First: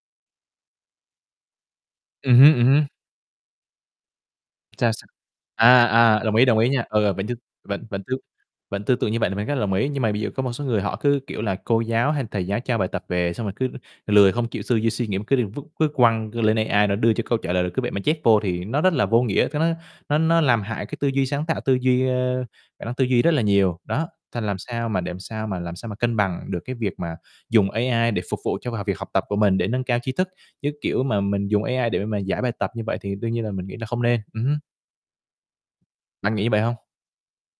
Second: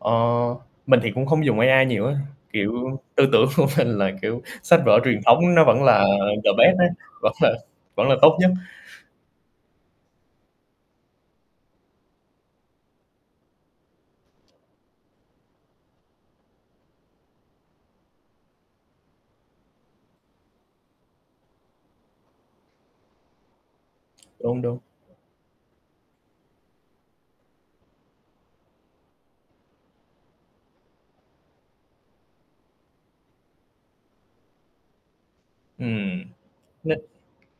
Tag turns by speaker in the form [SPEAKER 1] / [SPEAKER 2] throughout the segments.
[SPEAKER 1] Ờ. Mình thì cũng không dùng AI nhiều á,
[SPEAKER 2] Ừm hứm, ừm hứm.
[SPEAKER 1] kiểu, tư tưởng của mình là, kiểu, sách vở
[SPEAKER 2] [unintelligible]
[SPEAKER 1] truyền thống nó
[SPEAKER 2] À,
[SPEAKER 1] vẫn là
[SPEAKER 2] à, đồng ý,
[SPEAKER 1] the
[SPEAKER 2] đồng ý
[SPEAKER 1] best
[SPEAKER 2] nha,
[SPEAKER 1] á,
[SPEAKER 2] ờ, vẫn t
[SPEAKER 1] vẫn là
[SPEAKER 2] vẫn vẫn t
[SPEAKER 1] vẫn là tốt nhất.
[SPEAKER 2] vẫn tư tưởng như vậy thì mình rất là đồng ý. Nhưng mà bây giờ có một số người họ cứ, kiểu là, cô giáo hay thầy giáo cho bài tập về, xong rồi cứ lười không chịu tư duy, suy nghĩ cứ đem vứt vứt quăng lên AI nó đưa cho câu trả lời, rồi cứ vậy mà chép vô thì nó rất là vô nghĩa, ta nói nó nó làm hại cái tư duy sáng tạo, tư duy, ơ khả năng tư duy rất là nhiều. Đó, th làm
[SPEAKER 1] Đúng, đúng.
[SPEAKER 2] sao mà để làm sao mà làm sao mà cân bằng được cái việc mà dùng AI để phục vụ cho, à, việc học tập của mình để nâng cao tri thức, chứ, kiểu, mà mình dùng AI để mà giải bài tập như vậy thì đương nhiên là mình nghĩ là không nên. Ừm hứm.
[SPEAKER 1] Ừm.
[SPEAKER 2] Bạn nghĩ như vậy hông?
[SPEAKER 1] Nó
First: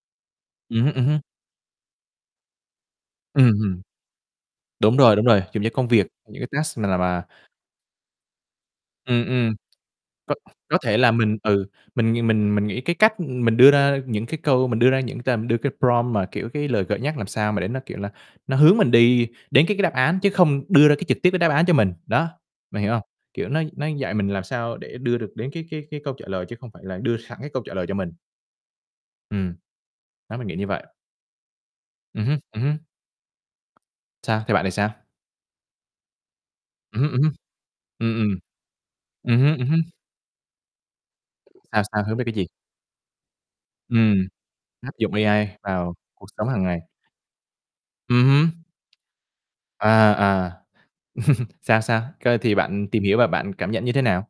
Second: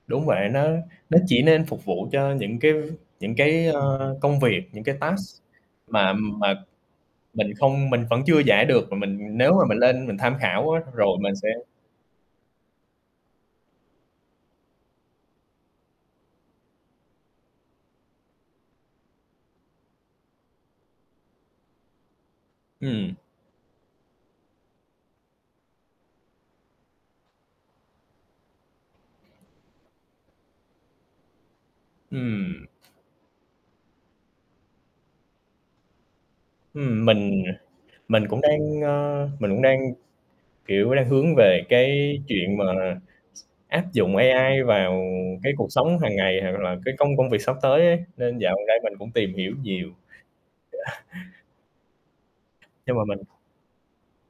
[SPEAKER 1] đúng vậy, nó
[SPEAKER 2] Ừm hứm, ừm
[SPEAKER 1] nó
[SPEAKER 2] hứm.
[SPEAKER 1] chỉ nên phục vụ cho những cái những
[SPEAKER 2] Ừm,
[SPEAKER 1] cái,
[SPEAKER 2] ừm.
[SPEAKER 1] ơ, công việc, những cái
[SPEAKER 2] Đúng rồi, đúng
[SPEAKER 1] task
[SPEAKER 2] rồi, dùng cho công việc,
[SPEAKER 1] mà
[SPEAKER 2] những cái
[SPEAKER 1] mà
[SPEAKER 2] task nào mà
[SPEAKER 1] mình không mình vẫn chưa giải được, mà
[SPEAKER 2] Ừm,
[SPEAKER 1] mình nếu
[SPEAKER 2] ừm.
[SPEAKER 1] mà mình lên mình
[SPEAKER 2] Có
[SPEAKER 1] tham khảo
[SPEAKER 2] có
[SPEAKER 1] á,
[SPEAKER 2] thể là
[SPEAKER 1] rồi mình
[SPEAKER 2] mình,
[SPEAKER 1] sẽ
[SPEAKER 2] ừ, mình mình mình nghĩ cái cách, ừm, mình đưa ra những cái câu mình đưa ra những t đưa cái prompt mà, kiểu, cái lời gợi nhắc làm sao mà để nó, kiểu là, nó hướng mình đi đến cái cái đáp án chứ không đưa ra cái trực tiếp cái đáp án cho mình. Đó. Bạn hiểu hông?
[SPEAKER 1] Ừm.
[SPEAKER 2] Kiểu, nó nó dạy mình làm sao để đưa được đến cái cái cái câu trả lời chứ không phải là đưa sẵn cái câu trả lời cho mình. Ừm. Đó, mình nghĩ như vậy. Ừm hứm, ừm
[SPEAKER 1] Ừm.
[SPEAKER 2] hứm. Sao, theo bạn thì sao? Ừm
[SPEAKER 1] Ừm,
[SPEAKER 2] hứm, ừm hứm.
[SPEAKER 1] mình, à,
[SPEAKER 2] Ừm,
[SPEAKER 1] mình
[SPEAKER 2] ừm.
[SPEAKER 1] cũng đang, ơ,
[SPEAKER 2] Ừm
[SPEAKER 1] mình
[SPEAKER 2] hứm,
[SPEAKER 1] cũng
[SPEAKER 2] ừm
[SPEAKER 1] đang,
[SPEAKER 2] hứm.
[SPEAKER 1] kiểu, đang hướng về
[SPEAKER 2] Sao, sao, hướng
[SPEAKER 1] cái
[SPEAKER 2] về cái gì?
[SPEAKER 1] chuyện mà s áp dụng
[SPEAKER 2] Ừm.
[SPEAKER 1] AI
[SPEAKER 2] Áp
[SPEAKER 1] vào
[SPEAKER 2] dụng AI
[SPEAKER 1] cái cuộc
[SPEAKER 2] vào
[SPEAKER 1] sống hàng
[SPEAKER 2] cuộc
[SPEAKER 1] ngày,
[SPEAKER 2] sống
[SPEAKER 1] hoặc
[SPEAKER 2] hàng
[SPEAKER 1] là
[SPEAKER 2] ngày.
[SPEAKER 1] cái công công việc sắp tới ấy,
[SPEAKER 2] Ừm
[SPEAKER 1] nên dạo
[SPEAKER 2] hứm.
[SPEAKER 1] gần đây mình cũng tìm hiểu nhiều.
[SPEAKER 2] À, à. Sao, sao? Cơ thì bạn
[SPEAKER 1] Nhưng
[SPEAKER 2] tìm
[SPEAKER 1] mà
[SPEAKER 2] hiểu và
[SPEAKER 1] mình
[SPEAKER 2] bạn cảm nhận như thế nào?